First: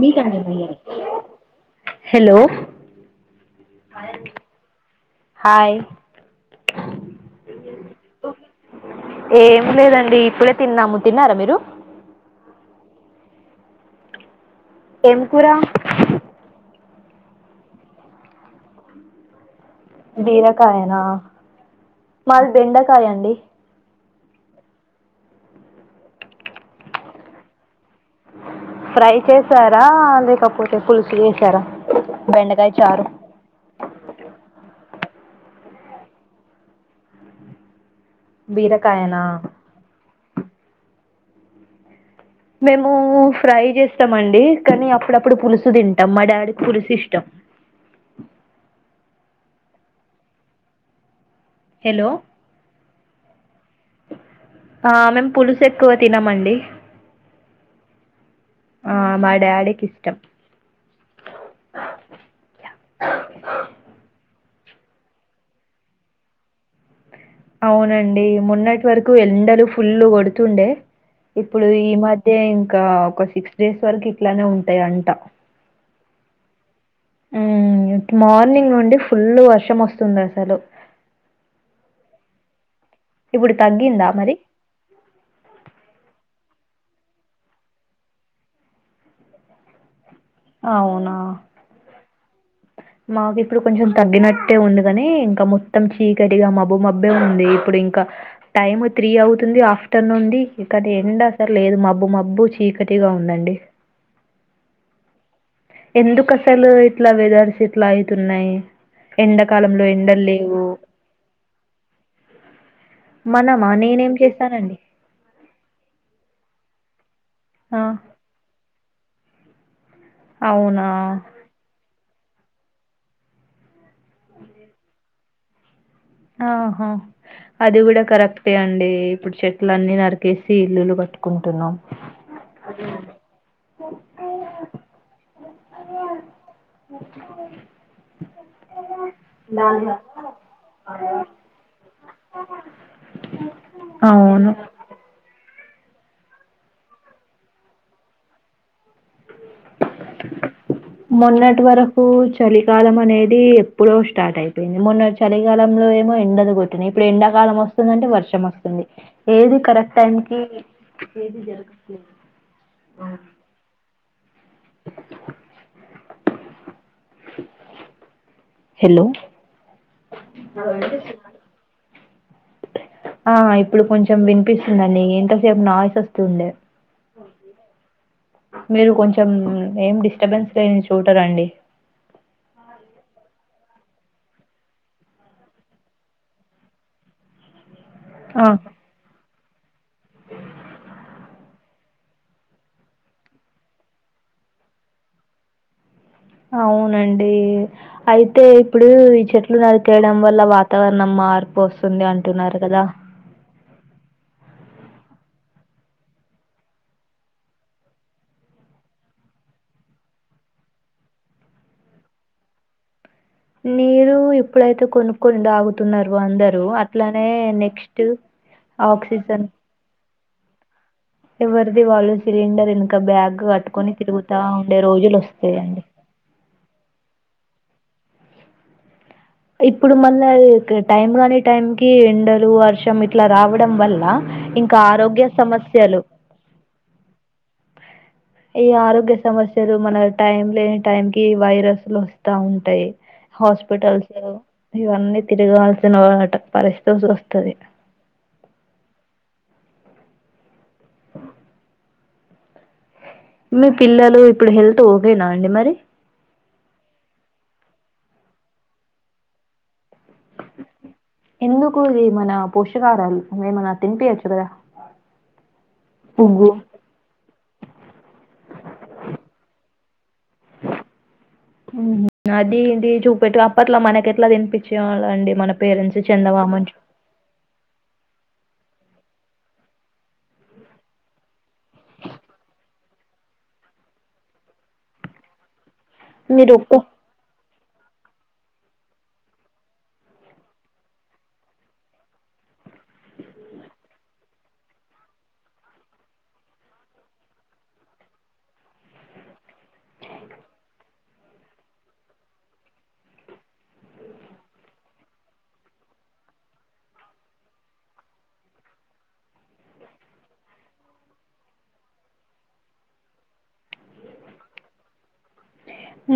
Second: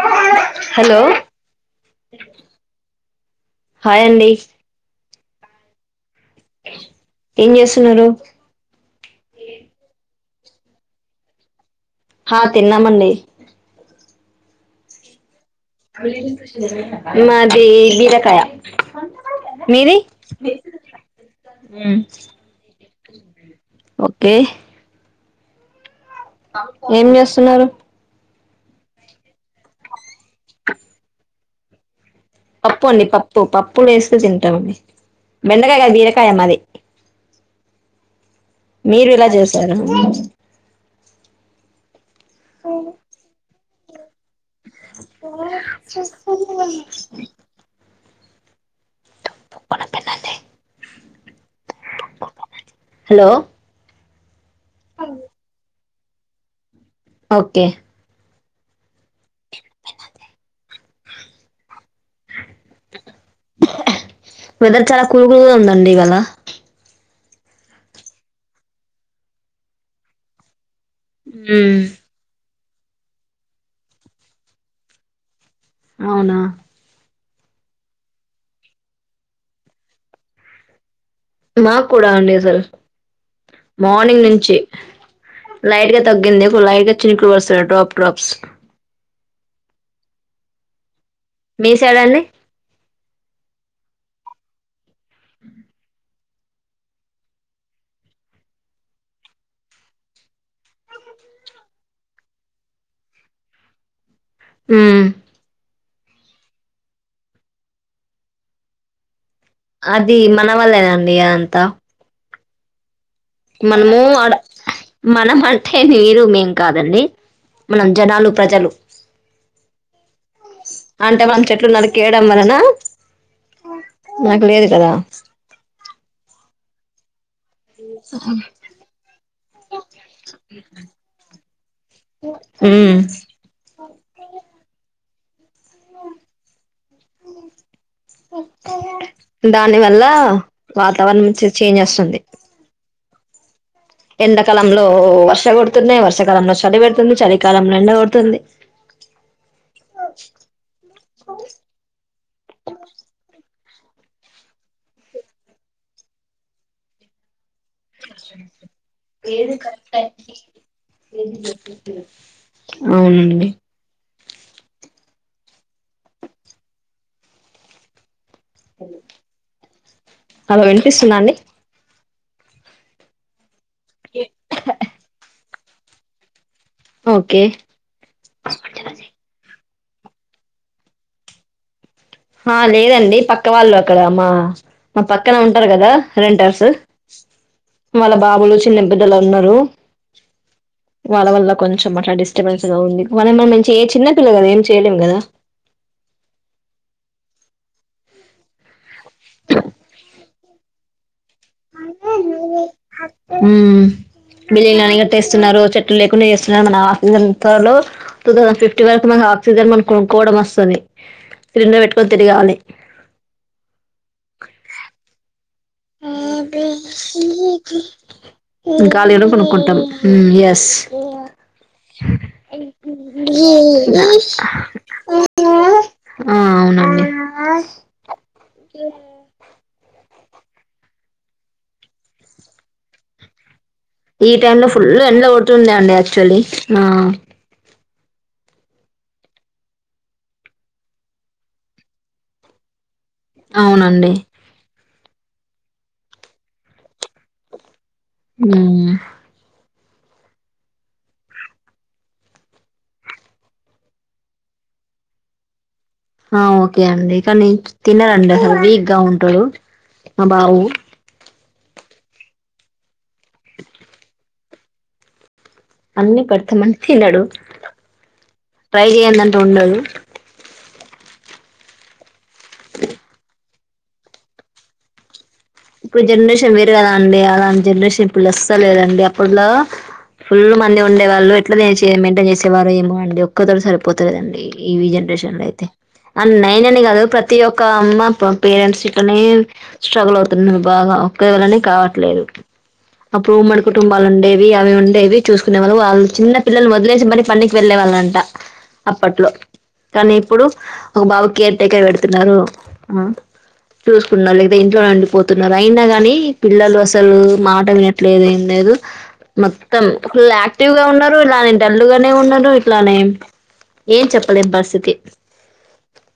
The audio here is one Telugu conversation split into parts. నీ కన్నా భయమే హలో హలో హాయ్ అండి హాయ్ ఏం చేస్తున్నారు ఏం లేదండి ఇప్పుడే తిన్నాము తిన్నారా మీరు హా తిన్నామండి ఎం మాది బీరకాయ మీది బీరకాయనా మాది బెండకాయ అండి ఓకే ఏం చేస్తున్నారు ఫ్రై చేసారా లేకపోతే పులుసు చేసారా బెండకాయ పప్పు అండి చారు పప్పు పప్పులు వేస్తూ తింటామండి బెండకాయ కాద బీరకాయ మాది మీరు బీరకాయనా ఏలా చేశారు అండి మేము ఫ్రై చేస్తామండి కాని అప్పుడప్పుడు పులుసు తింటాం మా డాడీకి పులుసు ఇష్టం హలో హలో మేము పులుసు ఏ ఎక్కువ తినమండి ఓకే ఆ మా డాడీకి ఇష్టం వెదర్ చాలా కూలుకులుగా ఉందండి ఇవాళ అవునండి మెన్నటి వరకు ఎండలు ఫుల్లు కొడుతుండే ఇప్పుడు ఈ మధ్య ఇంకా ఒక సిక్స్ డేస్ వరకు ఇట్లానే ఉంటాయి అంట అవునా హు ఇగ మార్నింగ్ నుండి ఫుల్ వర్షం వస్తుంది అసలు మాకు కూడా అండి అసలు ఇప్పుడు తగ్గిందా మార్నింగ్ మరి? నుంచి లైట్ గా తగ్గింది ఇప్పుడు లైట్ గా చినుకులు వస్తునయి డ్రాప్ డ్రాప్స్ అవునా మీ సైడ్ అండి మాకు ఇప్పుడు కొంచెం తగ్గినట్టే ఉంది కాని ఇంకా మొత్తం చీకటిగా మబ్బు మబ్బే ఉంది ఇప్పుడు ఇంకా టైం త్రీ అవుతుంది ఆఫ్టర్నూన్ నుండి ఇక్కటి ఎండ అసలు లేదు మబ్బు మబ్బు చీక కటిగా ఉందండి ఉ ఎందుకు అసలు ఇట్లా వెదర్స్ ఇట్లా అయితున్నాయి ఎండకాలంలో అది ఎండలు మన లేవు వల్లేనండి అదంతా మనమా మనము నేనేం అడ చేస్తానండి మనమంటే మీరు మేం కాదండి ఆ మనం జనాలు ప్రజలు అవునా అంటే మనం చెట్లు నరికేయడం వలన నాకు లేదు కదా ఆహా అది కూడా కరెక్టే అండి ఇప్పుడు చెట్లన్నీ నరికేసి ఇల్లులు కట్టుకుంటున్నాం ఉ [inaudible] దాని వల్ల వాత తవర్ నుంచి చేంజ్ అస్తుంది అ ఎండాకాలంలో వర్షకోడ్ తున్నాయి వర్షకాలంలో చలి పెడుతుంది చలికాలంలో ఎండ కోడుతుంది మొన్నటి వరకు చలికాలం అనేది ఇప్పుడు స్టార్ట్ అయిపోయింది మొన్న చలికాలంలో ఏమో ఎండలు కొట్టినయి ఇప్పుడు ఎండాకాలం వస్ వస్తుందంటే వర్షం వస్తుంది ఏది కరెక్ట్ టైంకి అవునండి [inaudible] హలో హలో వినిపిస్తుందా అండి ఆ ఇప్పుడు కొంచెం వినిపిస్తుందండి ఎంతసేపు నాయిస్ అస్తుండే ఓకే మీరు కొంచెం ఏం డిస్టర్బెన్స్ లేని చోట రండి హ లేదండి పక్ పక్క వాళ్ళు అక్కడ మా మా పక్కన ఉంటారు కదా రెంటర్స్ వాళ్ళ ఆ! బాబులు చిన్న పెద్దలు అందరు వాళ్ళ వల్ల కొంచెం అట్లా డిస్టర్బెన్స్ గా ఉంది మనమే మంచి ఏ చిన్నపిల్ల కదా ఏం చేయలేం కదా అవునండి అయితే ఇప్పుడు ఈ చెట్లు నరికేయడం వ ల్ల వాతావరణం మార్పు వస్తుంది అంటున్నారు కదా ఉ బిల్డింగ్లన్ని కట్టేస్తున్నారు చెట్లు లేకుండా చేస్తున్నారు మన ఆక్సిజన్ ఎంతలో టూ థౌసండ్ ఫిఫ్టీ వరకు మ ఆక్సిజన్ మనం కొనుక్కోవడం అస్తది సిలిండర్ పెట్టుకొని తిరగాలి నీరు ఇప్పుడైతే కొనుక్కొని తాగుతున్నారు అందరూ. అట్లనే నెక్స్ట్ గాలి కూడా ఆక్సిజన్ కొనుకుంటాం హ్మ్ ఎస్ ఎవరిది వాళ్ళు సిలిండర్ ఎనక బ్యాగ్ కట్టుకొని తిరుగుతా ఉండే రోజులు వస్తాయండి ఆ అవునవును ఇప్పుడు మళ్ళ ఇక్ టైం గాని టైం కీ ఎండలు, వర్షం, ఇట్లా రావ. ఈ టైమ్ లో ఫుల్ల్ ఎండ్లు కొడుతుండే అండి సమస్యలు యాక్చువల్లీ ఆ ఈ ఆరోగ్య సమస్యలు మన టైం లేని టైంకిి వైరస్లు వస్తా ఉంటాయి హాస్పటల్స్ అవునండి ఇవన్నీ తిరగాల్సిన వాట పరిస్థల్తొస్తది ఊఉ మీ పిల్లలు ఇప్పుడు హెల్త్ ఓకేనా అండి మరి ఆ ఓకే అండి కానీ, తినరండి అసలు వీక్ గా ఉంటడు. అ బాబు ఎందుకు ఇది మన పోషకాహారాలు ఏమన్నా తినిపియచ్చు కదా అన్నీ పువ్వు. పెడతమని తినడు, ఫ్రై చేయందంటూ ఉండదు. ఊహు అదీ ఇది చూపెట్టు అప్పట్లా మనకి ఎట్లా తినిపిచ్చేవాళ్ళండి మన పేరెంట్స్ ఇప్పుడు జనరేషన్ వేరు చందమామని గదా అండీ, అలాన్ జనరేషన్ ఇప్పుడు అస్సలేదండి అప్పట్లో. ఫుల్ల్ మంది ఉండేవాళ్ళు ఎట్ల నేసి మెయింటైన్ చేసేవారో ఏమో అండి, ఒక్క తోటి సరిపోతలేదండి ఈ విజన్. పేషన్లైతే అ మీరు నేనని ఒక్క గాదు ప్రతి ఒక్క అమ్మ ప పేరెంట్స్ ఇక్కనే స్ట్రగుల్ అవు తిన్న బాగా ఒక్కవళనే కావట్లేదు అప్పుడు ఉమ్మడి కుటుంబాలు ఉండేవి, అవి ఉండేవి, చూసుకునే వాళ్ళు. వాళ్ చిన్న పిల్లలు వదిలేసి మరి పనికి వెళ్లేవా. అలంట అప్పట్లో తని ఇప్పుడు ఒక బాబుకి కేర్ టేకర్ పెడుతున్నారు ఆ చూసుకున్నారు లేదా ఇంట్లో అండిపో తున్నారు అయినా గానీ, పిల్లలు అసలు మాట వినట్లేదు ఏం లేదు. మొత్తం ఫుల్ యాక్టివ్ గా ఉన్నారు, ఇలానే డల్లు గానే ఉన్నారు ఇట్లానే. ఏం చెప్పలేం పరిస్థితి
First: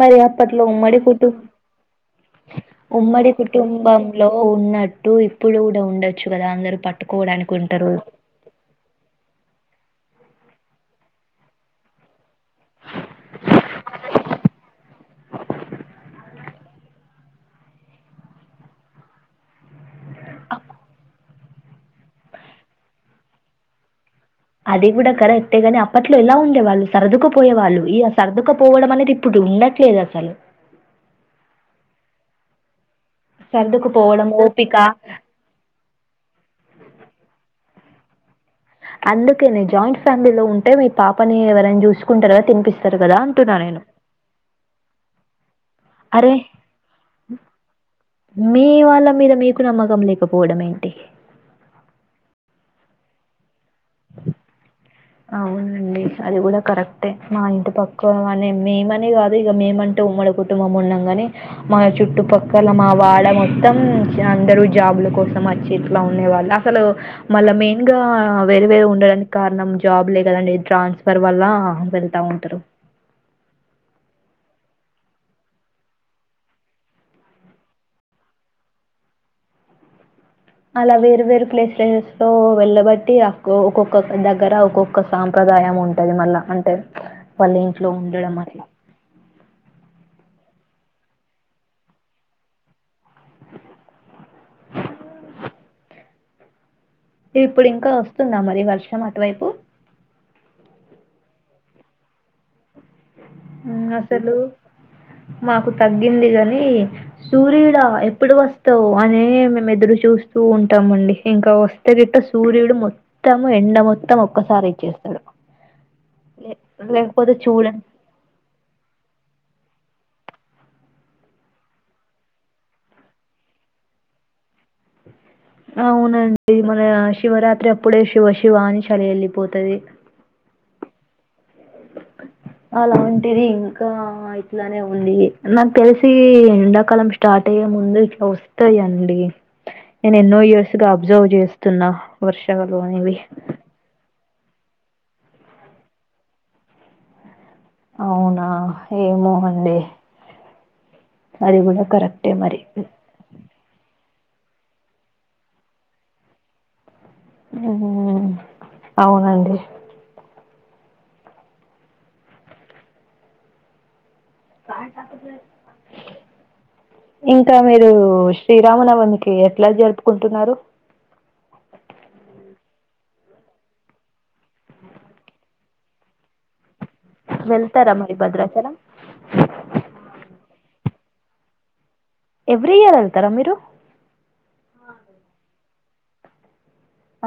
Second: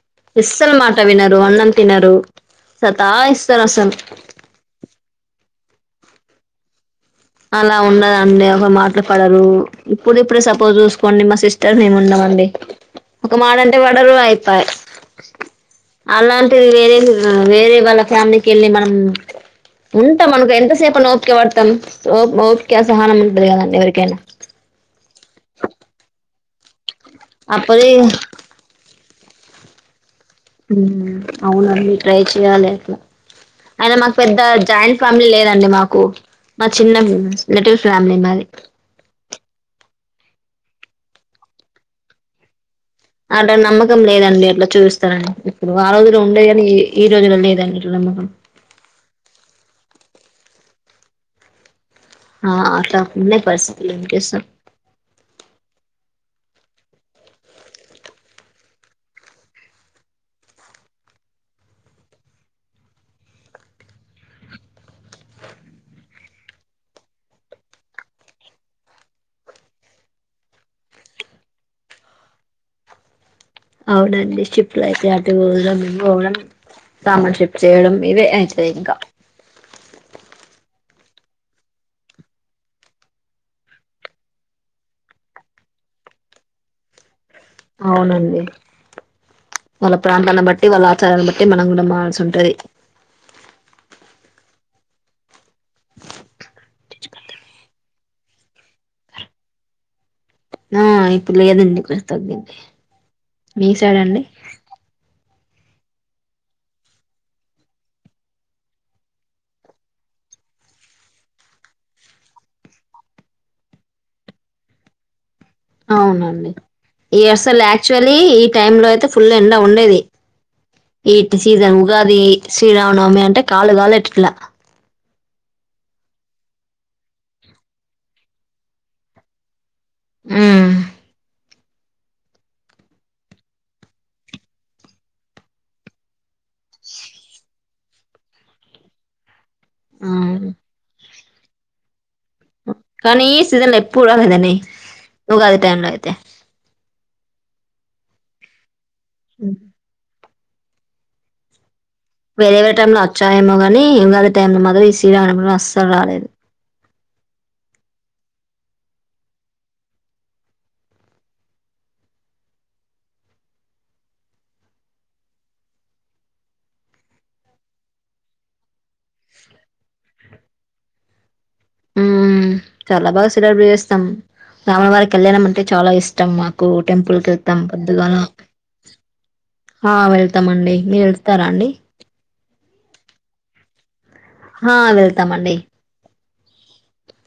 మరి అప్పట్లో అస్సలు మాట ఉమ్మడి కుటు వినరు, అన్నం తినరు, సతాయిస్తర్ అసల్. లో ఉన్నట్టు ఇప్పుడు గూడా ఉండొచ్చు గదా అందరు ప అలా ఉండదండి ఒక మాట్లు పడరు ఇప్పుడ్దిప్పుడే సపోజ్ చూసుకోండి మా సిస్టర్ మేము ఉండమండి. ఒక మాటంటే వడరు ఐపాయ్ అలాంటిది వేరే ర్ వేరే వాళ్ళ ఫ్యామిలీకి ఎళ్ళి మనం ఉంటం అనుకో ఎంతసేపని ఓపికె వడతం, ఓ ఓపిక సహనం ఉండది కదండి ఎవరికైనా. అది గూడా కరెక్టే గాని అప్పట్లో ఎలా ఉండే వాళ్ళు, సర్దుకుపోయేవాళ్ళు, అప్పుడే ఈ ఆ సర్దుకపోవడం అనేది. ఇప్పుడు ఉండట్లేదు అసలు ఊమ్ అవునండి ట్రై చెయాలె అట్లా అయిన మాక్ సర్దుకుపోవడం పెద్ద ఓపిక జాయింట్ ఫ్యామిలీ లేదండి మాకు, మా చిన్న నెటివ్స్. ఫ్యామిలీ మాది అందుకేనే జాయింట్ ఫ్యామిలీలో ఉంటే, మీ పాపని ఎవరైనా చూసుకుంటారూ కదా తినిపిస్. అంటే నమ్మకం లేదండి అట్లా చూయిస్తరని ఇప్పుడు, ఆ రోజులో అరే ఉండే గాని ఈ రోజులో లేదండి. ఇట్లా నమ్మకం మీ వాళ్ళ మీద మీకు నమ్మకం లేకపోవడం ఏంటి ఆ అట్లా ఉన్నాయి పరిస్థితులు ఏం చేసం అవునండి అది గూడా కరెక్టే, మా ఇంటి పక్కవాన్నే మేమనే గాదు ఇగ మేమంట. ఉమ్మడి కుటుంబం ఉన్నంగనే మా చుట్టుపక్కల, మా వాడా మొత్తం, అందరు జాబ్. ల కోసం అచ్చి ఇట్లా ఉండేవాళ్ళా, అసలు మళ్ళ మెయిన్గా వేరే వేరుగా ఉండడానికి కారణం. జాబ్ లే గదండి ట్రాన్స్ఫర్ వల్లా వెళ్తా ఉంటరు అవునండీ, షిఫ్ట్ లు అయితే అటు [unintelligible] సామాన్ షిఫ్ట్ చేయడం ఇవే అయితయ్ ఇంక ఇలా వేరు వేరు ప్లేసెస్ లో వెళ్ళబట్టి అక్కో, ఒక్కొక్క దగ్గర ఒక్కొక్క సాంప్రదాయం ఉ. ఉంటది మళ్ళా అంటే వాళ్ళ ఇంట్లో ఉండడం అవునండి అట్లా. వాళ్ళ ప్రాంతాన్న బ ట్టి వాళ్ళ ఆచారాల బట్టి మనం గూడా మార్స్ ఉంటది. తుందా మరి వర్షం అటువైపు ఆ ఇప్పుడు లేదండి కొ తగ్గింది మీ సైడ్ అండి అస్సలు మాకు తగ్గింది గాని సూర్యుడా ఎప్పుడు వస్తావ్ అనే మేము ఎదురు చూస్ సు ఉంటామండి ఇంకా వస్తే గిట్ట సూర్యుడు మొత్తము ఎండ మొత్తం ఒక్కసారె ఇచ్చేస్తాడు అవునండి లే ఈ లేకపోతే అసలు చూడం. యాక్చువల్లీ ఈ టైమ్ లో అయితే ఫుల్ ఎండా ఉండేది ఈట్ సీజన్ ఉగాది శ్రీరామనవమి అంటే కాళ్లు గాలే టిక్ల అవునండి మన శివరాత్రి అప్పుడే శివ శివ అని చలి ఎళ్ళిపోతది ఆ... ఉ అలాంటిది ఇంకా ఇట్లానే ఉంది నాకు తెల్సి ఎండాకాలం స్టార్ట్ అంటే ముందు ఇట్ల వస్తాయిండి నేను ఎన్నో అవును ఇయర్స్ గా అబ్జర్వ్ జేస్తున్నా కానీ ఈ సీజన్ లో ఎప్పుడు రలేదండి ఇ ఉగాది టైమ్ లో అయితే అవునా ఏమో అండి అది గూడా వేరే వేరే టైమ్ లో వచ్చాయేమో గాని ఉగాది టైమ్ లో మాత్రం ఈ శ్రీరానవమ్ లో అస్సలు రాలేదు హ్మ్ అవునండి కా కాక ఇంకా మీరు శ్రీరామనవమికి ఎట్లా జరుపుకుంటున్నారు హ్మ్ చాలా బాగా సెలబ్రెట్ చేస్తాం రాముల వారి కళ్యాణం అంటే చాలా ఇష్టం మాకు కు టెంపుల్కెళ్తాం వెళ్తారా పొద్దుగాల మరి భద్రాచలం ఆ వెళ్తామండి మీరు ఎళ్తారా అండి ఎవ్రీ ఇయర్ ఎళ్తారా మీరు హా వెళ్తామండి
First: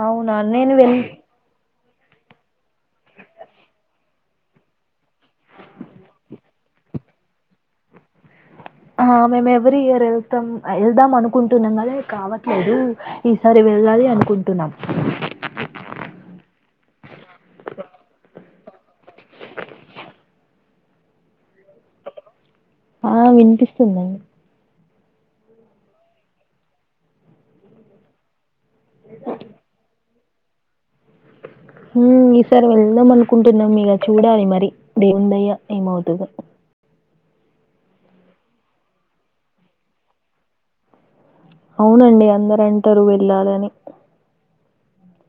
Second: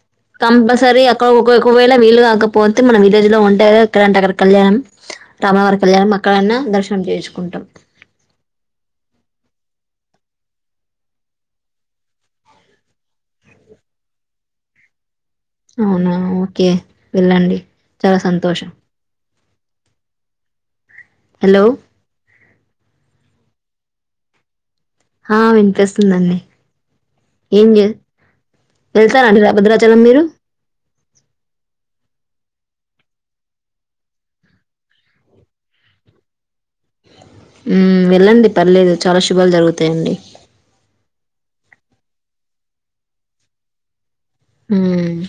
అవునా నేను వెళ్ కంపల్సారి ఎక ఉకెకూ ఒకవేళ వీళ్లు గాకపోతే మనం విలేజ్ లో ఉంటే ఎక్కడంట అక్కడ కళ్యాణం రామ వారి కళ్యాణం అక్కడన్నా దర్శనం చేయిచుకుంటాం ఆ మేము ఎవ్రీ ఇయర్ వెళ్తాం ఎళ్దాం అనుకుంటున్నాం గాని కావట్లేదు ఈసారి వెళ్ళాలి అనుకుంటున్నాం అవునా ఓకే వెళ్ళండి చాలా సంతోషం హలో ఆ వినిపిస్తుందా ఆ వినిపిస్తుందండి ఏం జె వెళ్తారాండి ర భద్రాచలం మీరు ఈసారి వెళ్దాం అనుకుంటున్నాం ఇగ చూడాలి మరి దేవుని దయ ఏమవుతదో హ్మ్ వెళ్ళండి పర్లేదు చాలా శుభాలు జరుగుతాయండి అవునండి అందరంటారు వెళ్ళాలని హ్మ్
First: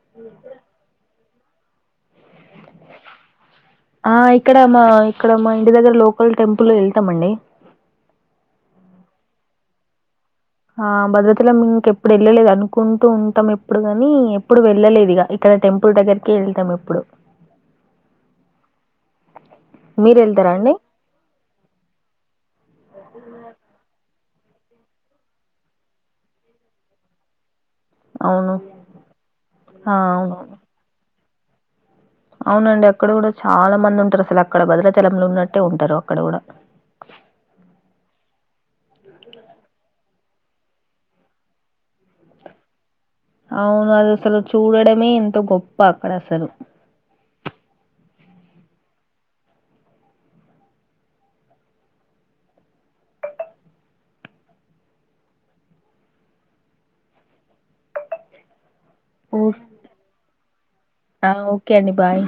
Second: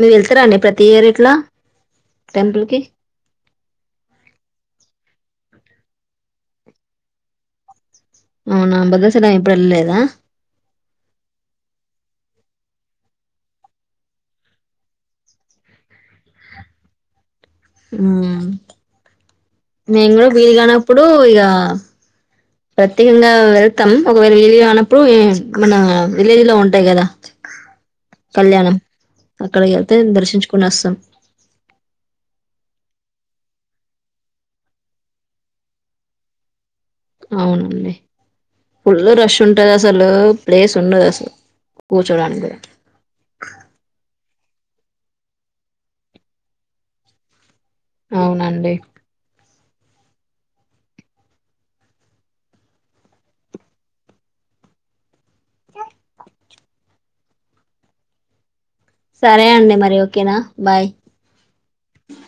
మీరు ఎళ్తారా అండి ప్రతి ఇయర్ ఇట్ల టెంపుల్కి ఆ ఇక్కడ మా ఇక్కడ మా ఇంటి దగ్గర లోకల్ టెంపుల్ కి ఎళ్తామండి అవునా భద్రచలం ఎప్పుడు ఎళ్ళలేదా ఆ భద్రచలం ఇంకెప్పుడు ఎళ్ళలేదు అనుకుంటూ ఉంటాం ఎప్పుడు గానీ ఎప్పుడు వెళ్ళలేదు ఇగ ఇక్కడ టెంపుల్ దగ్గరికి ఎళ్తాం ఎప్పుడు హ్మ్ నేను మీరు కూడా వెళ్తారా అండి వీలుగానప్పుడు ఇగా ప్రత్యేకంగా వెల్కమ్ ఒకవేళ ఇలుగానప్పుడు మన విలేజ్లో ఉంటాయ్ కదా అవును కళ్యాణం అక్కడికి ఆ ఎళ్తే అవును దర్శించుకుని వస్తాం అవునండి అక్కడ కూడా చాలా మంది ఉంటారు అసలు అక్కడ భద్రాచలంలో ఉన్నట్టే ఉంటారు అక్కడ కూడా అవునండి ఫుల్ రష్ ఉంటది అసలు ప్లేస్ ఉండదు అసలు కూర్చోడానికి గూడ అవును అది అసలు చూడడమే ఎంత గొప్ప అక్కడ అసలు అవునండి క ఓ సరే అండి మరి ఓకేనా బాయ్ కనీ భయి